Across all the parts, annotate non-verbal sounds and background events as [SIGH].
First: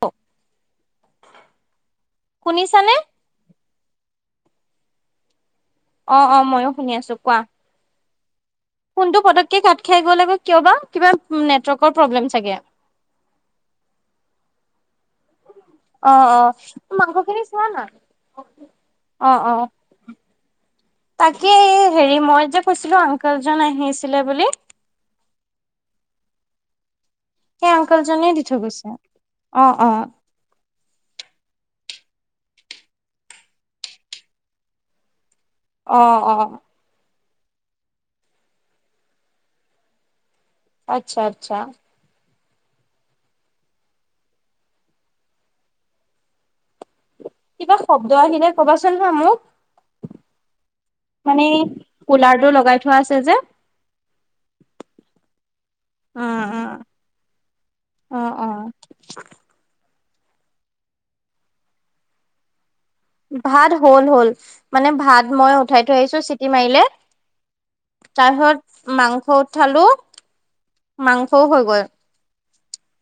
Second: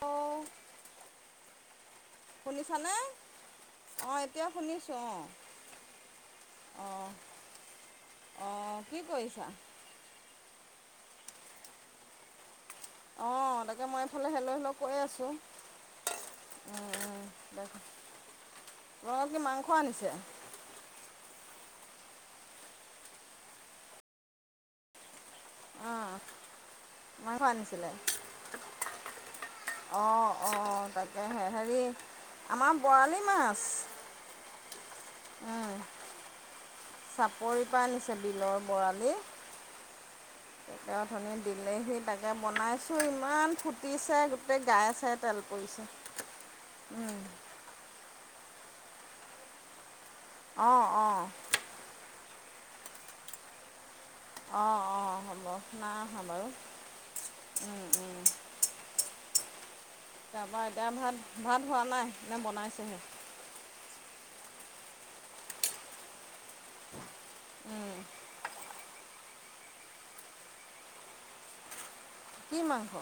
অ শুনিছানে অঁ এতিয়া শুনিছোঁ অ অ অ মইয়ো শুনি অ' আছো কোৱা অ' কি কোনটো কৰিছা? পকে ক খ লাগ ক কিবা অ তাকে মই এইফালে হেলৈ হেলৈ কৈ আছো অ অ মাংসখিনি চোৱা নাই তোমালোকৰ অ কি অ মাংস আনিছে? তাকেই হেৰি মই যে কৈছিলো অংকেলজন আহিছিলে বুলি অ' মাংস সেই আনিছিলে আংকলজনে দি থৈ গৈছে। অ অ তিছ হেৰি আমাৰ বৰালি মাছ অ অ চাপৰি পৰাাইনিছে বিলৰ বৰালি পেক আচ্ছা ধনিী আচ্ছা। দিলেহি তাকে এয়া বনাইছোঁ ইমান ফুটিছে গোটেই গাই চাই তেল পৰিছে উম কিবা শব্দ আহিলে কবাচোন হা মোক অ' অ' মানে কুলাৰটো লগাই থোৱা আছে যে অ অ হ'ব নাই আহা উম, বাৰু উম, অ', [INAUDIBLE] তাৰ পৰাা এতিয়া ভাত ভাত হোৱা নাই নে বনাইছেোহি ভাত হল হল মানে ভাত মই উঠাই থৈ আহিছো চিটি মাৰিলে উম, তাৰহত মাংস উঠালো মাংসও হৈ গৈ কি মাংস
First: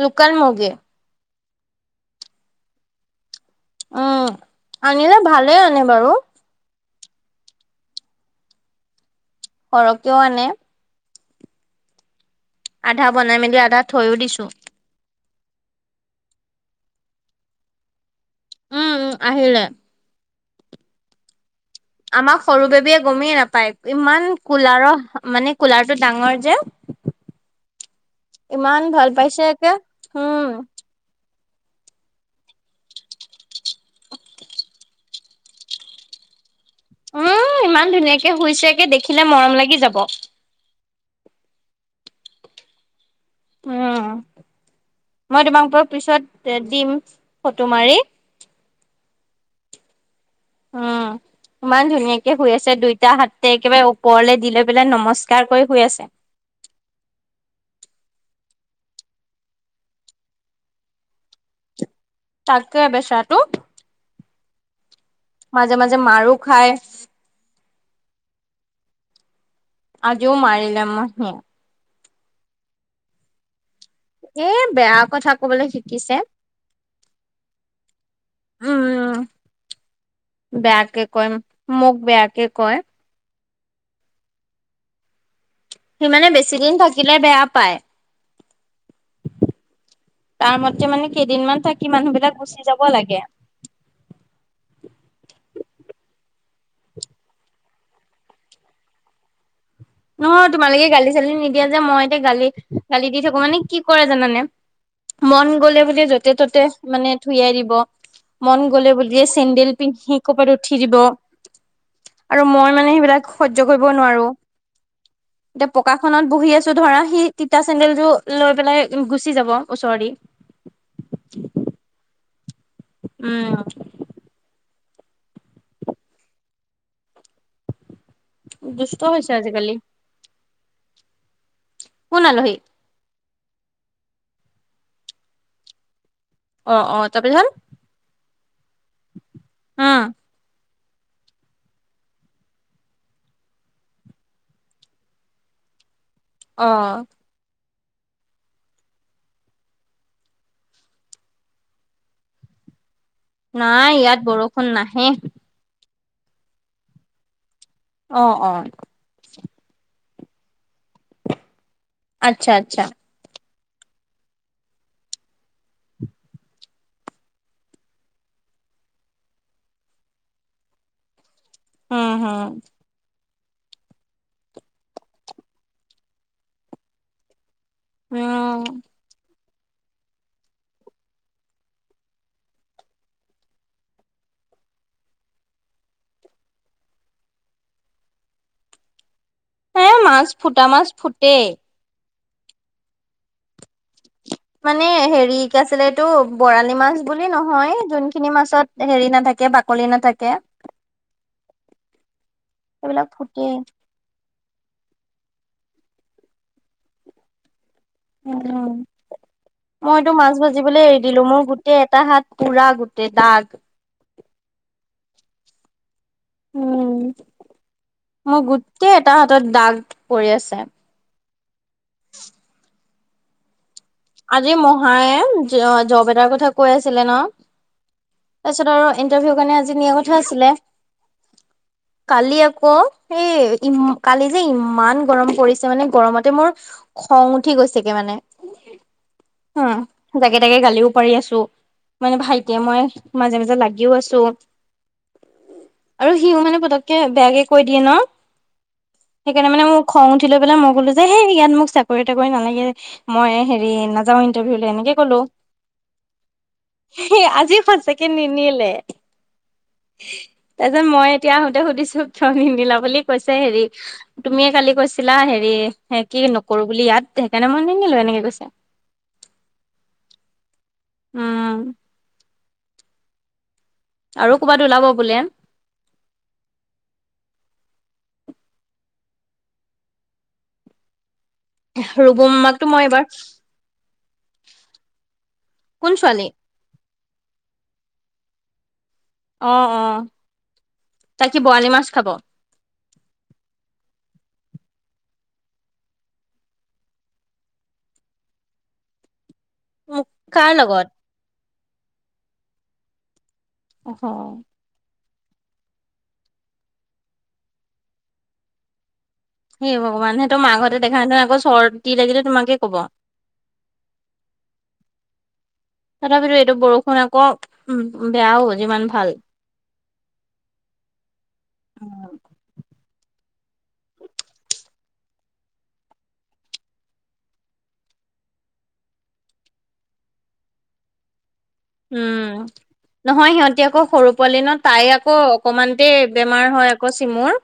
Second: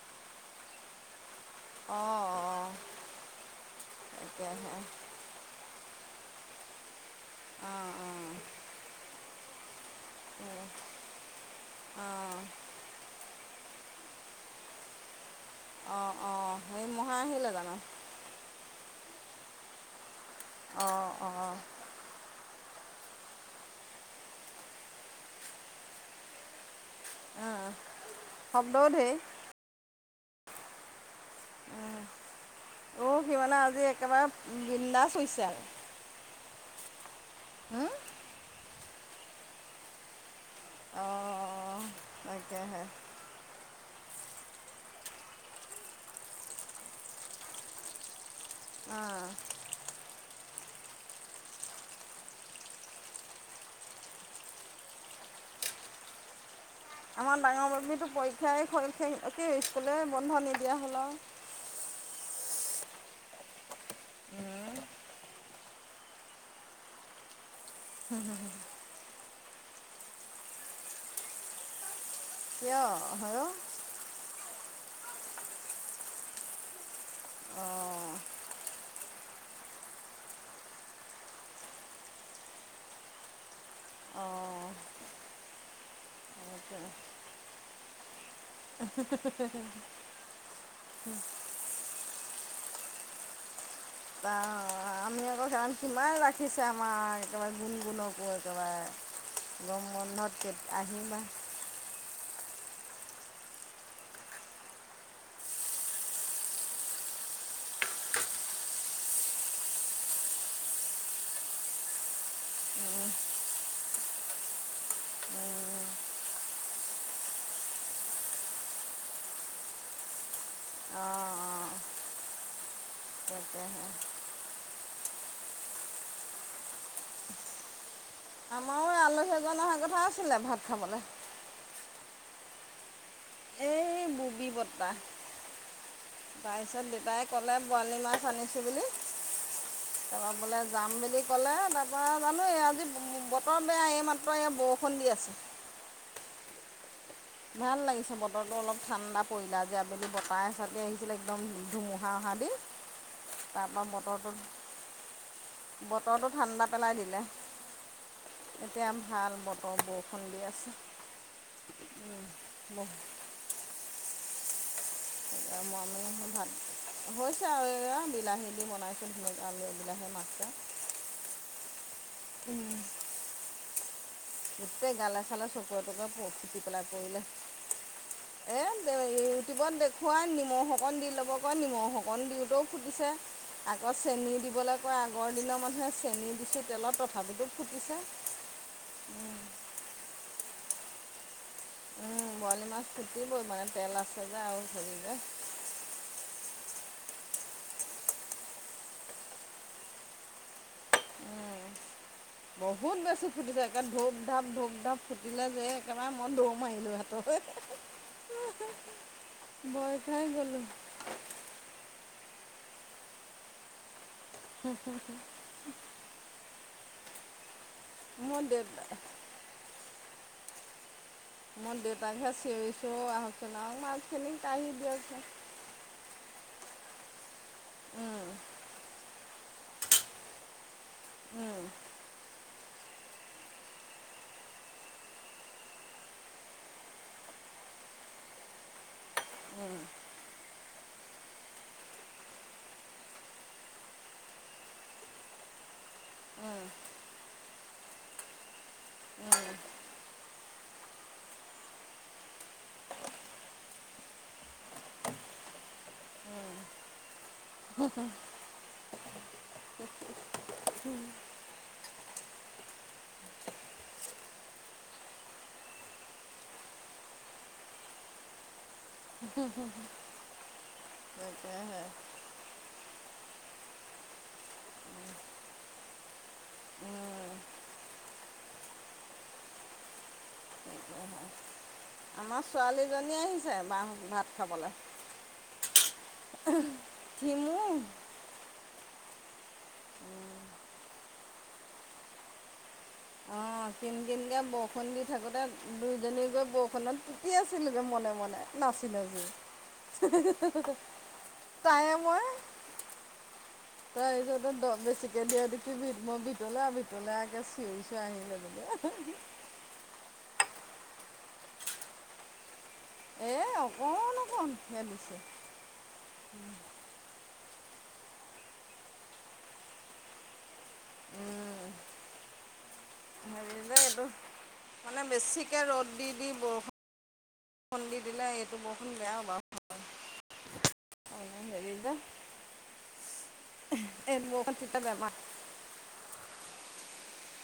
লুকাল মগে অঁ অঁ উম তাকেহে আনিলে ভালে আনে বাৰু অঁ অঁ সৰকেও আনে আহ আধা বনাই মেলি আধা থৈও দিছো অ অ সেই মহা আহিলে জানো উম উ আহ আহিল আহ অ আমাক সৰু বেবীয়ে গমেই নাপায় ইমান কুলাৰৰ মানে কুলাৰটো ডাঙৰ যে শব্দও ইমান ধেৰ। ভাল পাইছে একে হম অ সি মমানে আজি একেবাৰে বিন্দাছ হৈছে আৰু উম হুম? ইমান ধুনীয়াকে শুইছে দেখিলে মৰম লাগি যাব অ সেইটোয়ে হয় উম মই তোমাক বাৰু পিছত দিম ফটো মাৰি অ অ ইমান ধুনীয়াকে শুই আছে দুইটা হাতে একেবাৰে ওপৰলে দি লৈ পেলাই নমস্কাৰ কৰি শুই আছে [INAUDIBLE] আমাৰ ডাঙৰ [UNINTELLIGIBLE] পৰীক্ষাই পৰীক্ষা স্কুলে বন্ধ নিদিয়া হ'ল অ [INAUDIBLE] তাকে বেচাটো মাজে মাজে মাৰো খায় [INAUDIBLE] আজিও মাৰিলে মা মোক কিয় বাৰু এ বেয়া কথা কবলৈ শিকিছে অঁ উম বেয়াকে কয় মোক বেয়াকে কয় অঁ সিমানে বেছি দিন তাকে। থাকিলে বেয়া পায় তাৰ মতে মানে কেইদিনমান থাকি মানুহ বিলাক গুচি যাব লাগে অ আমি আকৌ কাৰণ কিমান ৰাখিছে আমাৰ একেবাৰে গুণগুণকো একেবাৰে গৰম ন বন্ধত কেত তোমালোকে গালি আহিবা চালি নিদিয়া যে মই এতিয়া গালি গালি দি থাকো মানে কি কৰে জানানে মন গলে বুলি য'তে ত'তে মানে থুয়াই দিব মন গলে বুলি চেণ্ডেল পিন্ধি ক'ৰবাত উঠি দিব আৰু মই মানে সেইবিলাক সহ্য কৰিব নোৱাৰো [INAUDIBLE] এতিয়া পকাখনত বহি আছো ধৰা সি তিতা চেন্দেলটো লৈ পেলাই গুচি যাব ওচৰেদি অ' অ'। তাকে উম হে। আমাৰো দুষ্ট আলহী হৈছে এজন আজিকালি অহাৰ কথা আছিলে ভাত খাবলৈ। কোন আলহী? এই ববি বটাহ। অ তাৰপিছত অ দেউতাই তাৰপিছত কলে বৰালি মাছ আনিছো বুলি, উম তোমাক বোলে যাম বুলি ক'লে, তাৰপৰা জানো এই আজি বতৰ বেয়া এইমাত্ৰ এই বৰষুণ দি আছে। [INAUDIBLE] অ'। ভাল লাগিছে বতৰটো অলপ ঠাণ্ডা পৰিলে যে আবেলি বতাহ এচতেই আহিছিলে একদম ধুমুহা অহা দি। [INAUDIBLE] তাৰপৰা নাই, ইয়াত বতৰটো বৰষুণ নাহে। বতৰটো ঠাণ্ডা পেলাই দিলে, অ অ এতিয়া ভাল বতৰ অ' বৰষুণ দি আছে। আচ্ছা আচ্ছা। বহুত মই মানে ভাত হৈছে আৰু এইয়া বিলাহী দি বনাইছোঁ ধুনীয়াকে আলু বিলাহী মাছে। হম হম। গোটেই গালে চালে চকুৰে তোকে প ফুটি পেলাই পৰিলে। উম এ দে ইউ টিউবত দেখুৱাই নিমখ অকণ দি ল'ব কয় নিমখ অকণ দিওঁতেও সুধিছে আকৌ চেনী দিওঁ দিবলৈ কয় আগৰ দিনৰ মানুহে চেনি দিছো তেলত তথাপিতো ফুটিছে। হে মাছ ফুটা মাছ ফুটে। বৰালি মাছ ফুটিবই মানে তেল আছে। যে আৰু মানে যে হেৰি কি আছিলে এইটো বৰালি মাছ বুলি নহয় যোনখিনি মাছত হেৰি নাথাকে বাকলি নাথাকে। উ বহুত সেইবিলাক বেছি ফুটি ফুটেই যায়ণ ধূপ ধাপ ধূপ ধাপ ফু দিলে যে একেবাৰে মন দৌ মাৰিলোঁহঁত। উ ভয় মইটো খাই মাছ গ'লোঁ ভাজিবলৈ এৰি দিলো মোৰ গোটেই এটা হাত পোৰা গোটেই দাগ। [INAUDIBLE] উম, মই মোৰ দেউতা গোটেই এটা হাতত দাগ পৰি আছে। মই দেউতাকহে চিঞৰিছো আহকচোন আৰু মা আজি মহায়ে জপ এটাৰ কথা কৈ আছিলে ন। উম, তাৰপিছত আৰু ইণ্টাৰভিউ কাৰণে আজি নিয়া কথা আছিলে, কালি আ অ' এই ই কালি যে ইমান গৰম পৰিছে মানে গৰমতে মোৰ খং উঠি গৈ কৈছেগে মানে। [INAUDIBLE] উম জাগে তাগে গালিও পাৰি আছো, মানে ভাইটিয়ে মই মাজে মাজে লাগিও আছো। আৰু সিও মানে পতককে বেয়াকে কৈ দিয়ে ন। সেইকাৰণে মানে মোৰ খং উঠি লৈ পেলাই মই ক'লো যে হেই ইয়াত মোক চাকৰি তাকৰি নালাগে মই হেৰি নাযাও ইটাৰভিউ এনেকে কলো। সেই আজি সচাকে নিনিলে। তাৰ পিছত মই এতিয়া আহোতে সুধিছো। থ নিদিলা বুলি কৈছে হেৰি তুমিয়ে কালি কৈছিলা হেৰি কি নকৰো বুলি ইয়াত। সেইকাৰণে মই নিনিলো এনেকে কৈছে। উম [INAUDIBLE] আৰু ক'বাত ওলাব বোলে। উম। [INAUDIBLE] আমাৰ ৰুবুমাকতো মই এইবাৰ ছোৱালীজনী আহিছে বাহ ভাত কোন ছোৱালী খাবলৈ। কিমু। আহ অ' তাই কি বৰালি মাছ খাব? অ' কিন কিনকৈ বৰষুণ দি থাকোঁতে দুইজনী গৈ বৰষুণত পুতি আছিলগৈ মনে মনে। নাছিলে যে, মোক কাৰ লগত তাইে মই। অহ তাই চটো দ বেছিক গি কি ভিত মই ভিতলে আৰু ভিতলেকে চিঞৰিছো আহিলে বোলে। সেই ভগৱান সে তোৰ মাকাহঁতে দেখা নহয় আকৌ চৰ দি লাগিলে তোমাকে ক'ব। এ অকণ অকণ খেলিছে, উম। উ বেয়াও যিমান ভাল। উম। [INAUDIBLE] হেৰি যে, এইটো মানে বেছিকে ৰ'দ দি দি বৰষুণ খুন্দি দিলে এইটো বৰষুণ বেয়া হ'ব বাৰু। হেৰি যে উম, নহয় সিহঁতি আকৌ সৰু এই পোৱালি ন বৰষুণ তিতা তাই বেমাৰ আকৌ অকমানতে বেমাৰ হয় আকৌ চিমুৰ।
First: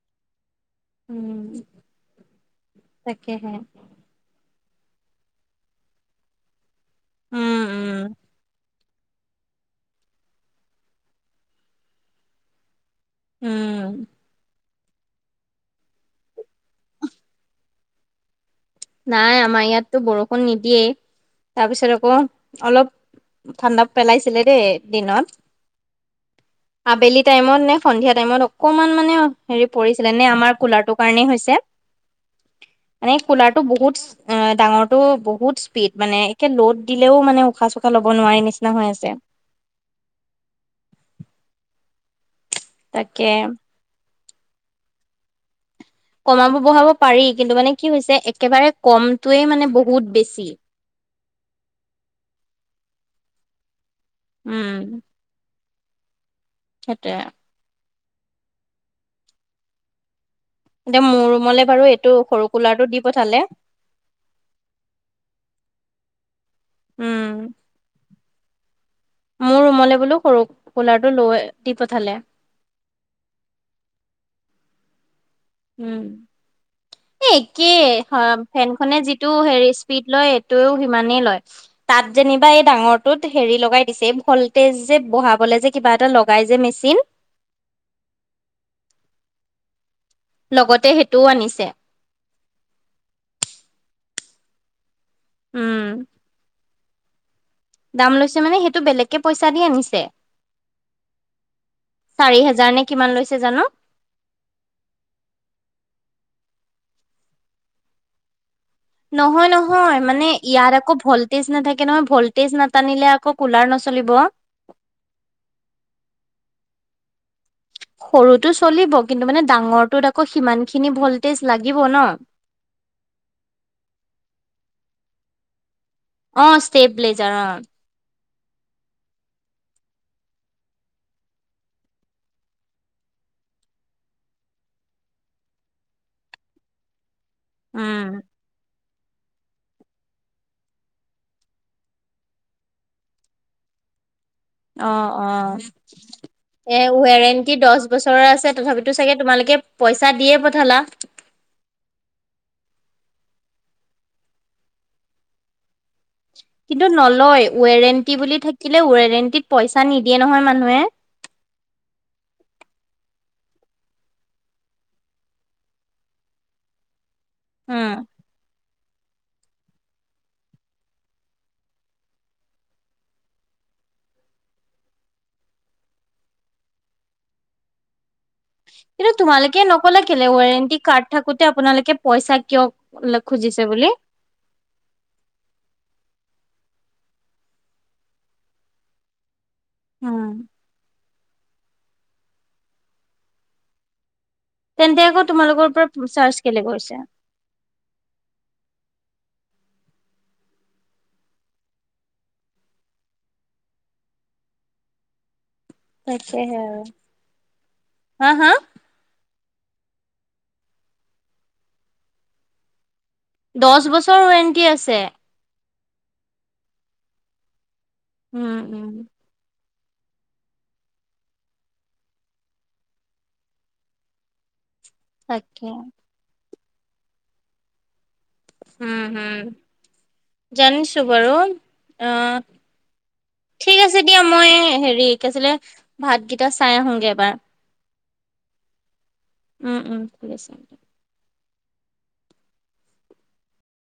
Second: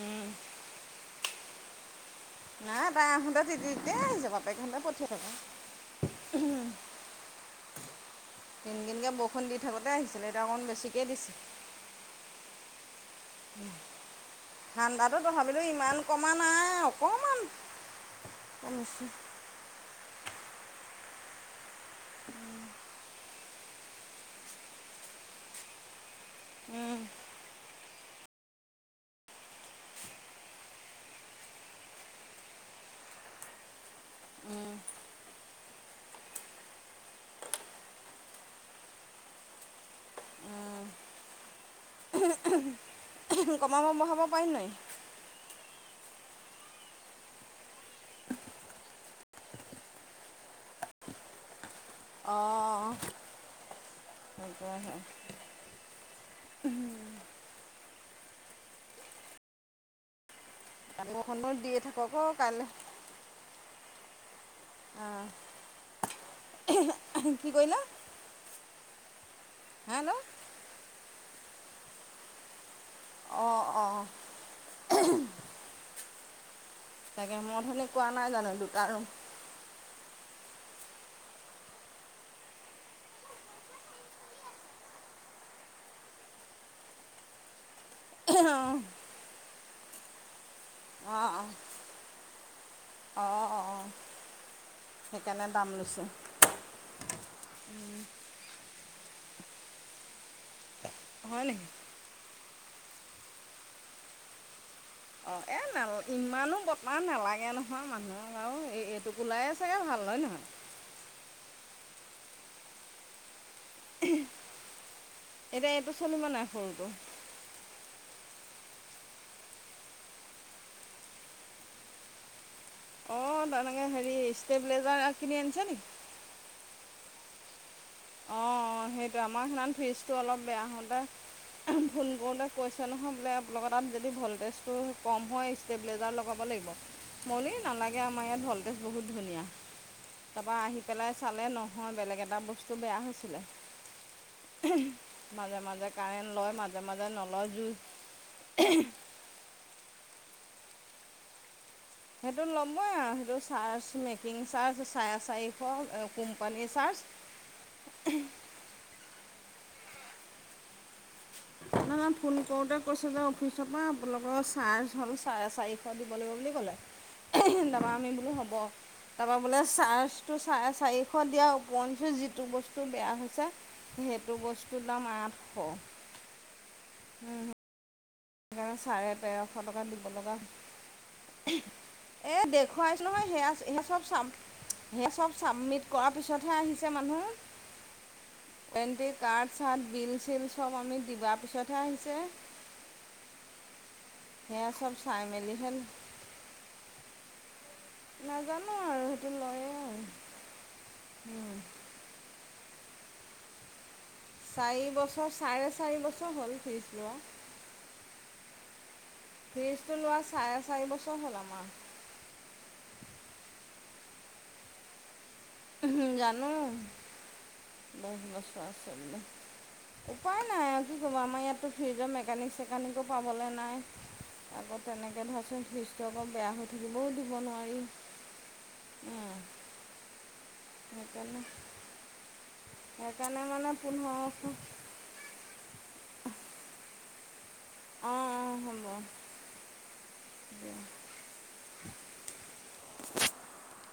উম উম, নাই তাই আহোঁতে তাকেহে। তিতিতি আহিছে প বে পঠিয়া থা উম উম। কিনকিনকৈ বৰষুণ দি থাকোঁতে আহিছিলে এতিয়া অকণ বেছিকেই দিছে। উম। ঠান্দাটো তথাপিও ইমান কমা নাই, অকমান নাই আমাৰ ইয়াততো বৰষুণ নিদিয়েই, তাৰপিছত আকৌ অলপ ঠাণ্ডা পেলাইছিলে দেই দিনত, আবেলি টাইমত নে? সন্ধিয়া টাইমত অকমান মানে হেৰি পৰিছিলে নে আমাৰ কুলাৰটোৰ কাৰণেই হৈছে। অনে কলা বহুত অ ডাঙৰো বহুত স্পীড মানে একে লোড দিলেও মানে উশাহ চুখাহ ল'ব নোৱাৰি নিচি নিচনা হৈ আছে। উম। তাকে কমাব বহাব পাৰিম নাই? কমাব বঢ়াব পাৰি কিন্তু মানে কি হৈছে একেবাৰে কমটোৱে মানে বহুত বেছি। অ'। হয় হয়। সেইটোৱেই। এয়া কালি মোৰ বৰষুণো ৰুমলে দিয়ে বাৰু এইটো থাকক অ সৰু কাইলৈ কুলাৰটো দি পঠালে। আহ, উম কি কৰিলা? মোৰ ৰুমলৈ হেল্ল' বোলো সৰু, কুলাৰটো লৈ দি পঠালে। আহ অ'। উম এ মই একেই অথনি কোৱা নাই জানো দুটা ফেনখনে ৰুম যিটো হেৰি স্পিড লয় এইটোয়ও সিমানেই লয়, তাত যেনিবা এই ডাঙৰটোত হেৰি লগাই দিছে ভলটেজ যে বহাবলে যে কিবা এটা লগাই যে মেচিন। আহ। লগতে সেইটোও আনিছে। অঁ অঁ সেইকাৰণে দাম উম লৈছে। দাম লৈছে মানে সেইটো বেলেগকে পইচা দি আনিছে। হয় নেকি চাৰি হোজাৰ নে কিমান লৈছে জানো। অ' এ ন ইমানো বৰ্তমান নালাগে নহয় মানুহৰ আৰু। এই এইটো নহয় কুলাৰে চাগে নহয় ভাল হয় মানে নহয় ইয়াৰ আকৌ ভল্টেজ নাথাকে নহয় ভল্টেজ নাটানিলে আকৌ কুলাৰ নচলিব। এতিয়া এইটো [INAUDIBLE] সৰুটো চলিব কিন্তু মানে ডাঙৰটোত আকৌ সিমানখিনি ভল্টেজ লাগিব ন। অ, তেনেকে হেৰি ষ্টেবিলাইজাৰ কিনি আনিছে নেকি? অ, ষ্টেপ ব্লেজাৰ অ'। অ, সেইটো আমাৰ ফিজটো অলপ বেয়া হওঁতে ফোন কৰোঁতে কৈছে নহয় বোলে আলোকৰ তাত যদি ভল্টেজটো কম হয় ষ্টেবিলাইজাৰ লগাবলৈ। মই এ নালাগে উম আমাৰ ইয়াত ভল্টেজ বহুত ধুনীয়া তাৰপৰা আহি পেলাই চালে নহয় বেলেগ এটা বস্তু তটো বেয়া হৈছিলে। অ' অ' মাজে মাজে কাৰেণ্ট লয় মাজে এ মাজে নলয় ৱেৰেণ্টি জুই দহ বছৰৰ আছে তথাপিতো চাগে তোমাৰ লোকে পইচা দিয়ে পঠালা। সেইটো ল'বই আৰু সেইটো চাৰ্জ মেকিং চাৰ্জ চাৰে চাৰিশ। কোম্পানীৰ কিন্তু চাৰ্জ নলয় ৱৰেণ্টি বুলি থাকিলে ৱৰেণ্টিত পইচা নিদিয়ে নহয় মানুহে। [INAUDIBLE] ইমান ফোন কৰোঁতে কৈছোঁ যে অফিচৰ পৰা আপোনালোকৰ চাৰ্জ হ'ল চাৰে চাৰিশ দিব লাগিব বুলি ক'লে। যাবা উম আমি বোলো হ'ব। তাৰপা বোলে চাৰ্জ চ চাৰিশ দিয়া ওপ যিটো বস্তু বেয়া হৈছে। সেইটো বস্তুৰ দাম আঠশ। চাৰে এইটো তেৰশ তোমালোকে টকা নকলা দিব কেলে লগা ৱৰেন্টি কাৰ্ড থাকোতে আপোনালোকে পইছা এই দেখুৱাইছোঁ কিয় নহয় সেয়া খুজিছে সেই বুলি চব চ সে চব চাবমিট কৰাৰ পিছত [UNINTELLIGIBLE] আহিছে মানুহ এটি কাৰড চাত বিল উম। চিল চব আমি দিবা পিছতহে আহিছে। সেয়া চব তেন্তে চাই আকৌ মেলিহে তোমালোকৰ পৰা চাৰ্চ কেলে কৰিছে? নাজানো আৰু সেইটো লয়ে আৰু উম। চাৰি বছৰ চাৰে চাৰি বছৰ হ'ল তাকেহে ফ্ৰীজ আৰু লোৱা হা হা ফিজটো লোৱা চাৰে চাৰি বছৰ হ'ল আমাৰ। দহ বছৰ ৱাৰেণ্টি আছে। উম, জানো দহ উম বছৰ উম আছে বুলি। উপায় নাই আৰু কি ক'ব আমাৰ ইয়াততো ফ্ৰ্ৰীজৰ মেকানিক চেকানিকো পাবলৈ নাই আগত তেনেকে ধৰাচোন তাকে। ফ্ৰীজচটো আকৌ বেয়া হৈ থাকিবও দিব নোৱাৰি। উম, হম জানিছো বাৰু সেইকাৰণে আহ সেইকাৰণে মানে ঠিক আছে দিয়া পোন্ধৰশ মই হেৰি কি আছিলে ভাতকেইটা চাই আহোগে এবাৰ। অ' অ' হ'ব। উম, উম ঠিক আছে। [UNINTELLIGIBLE]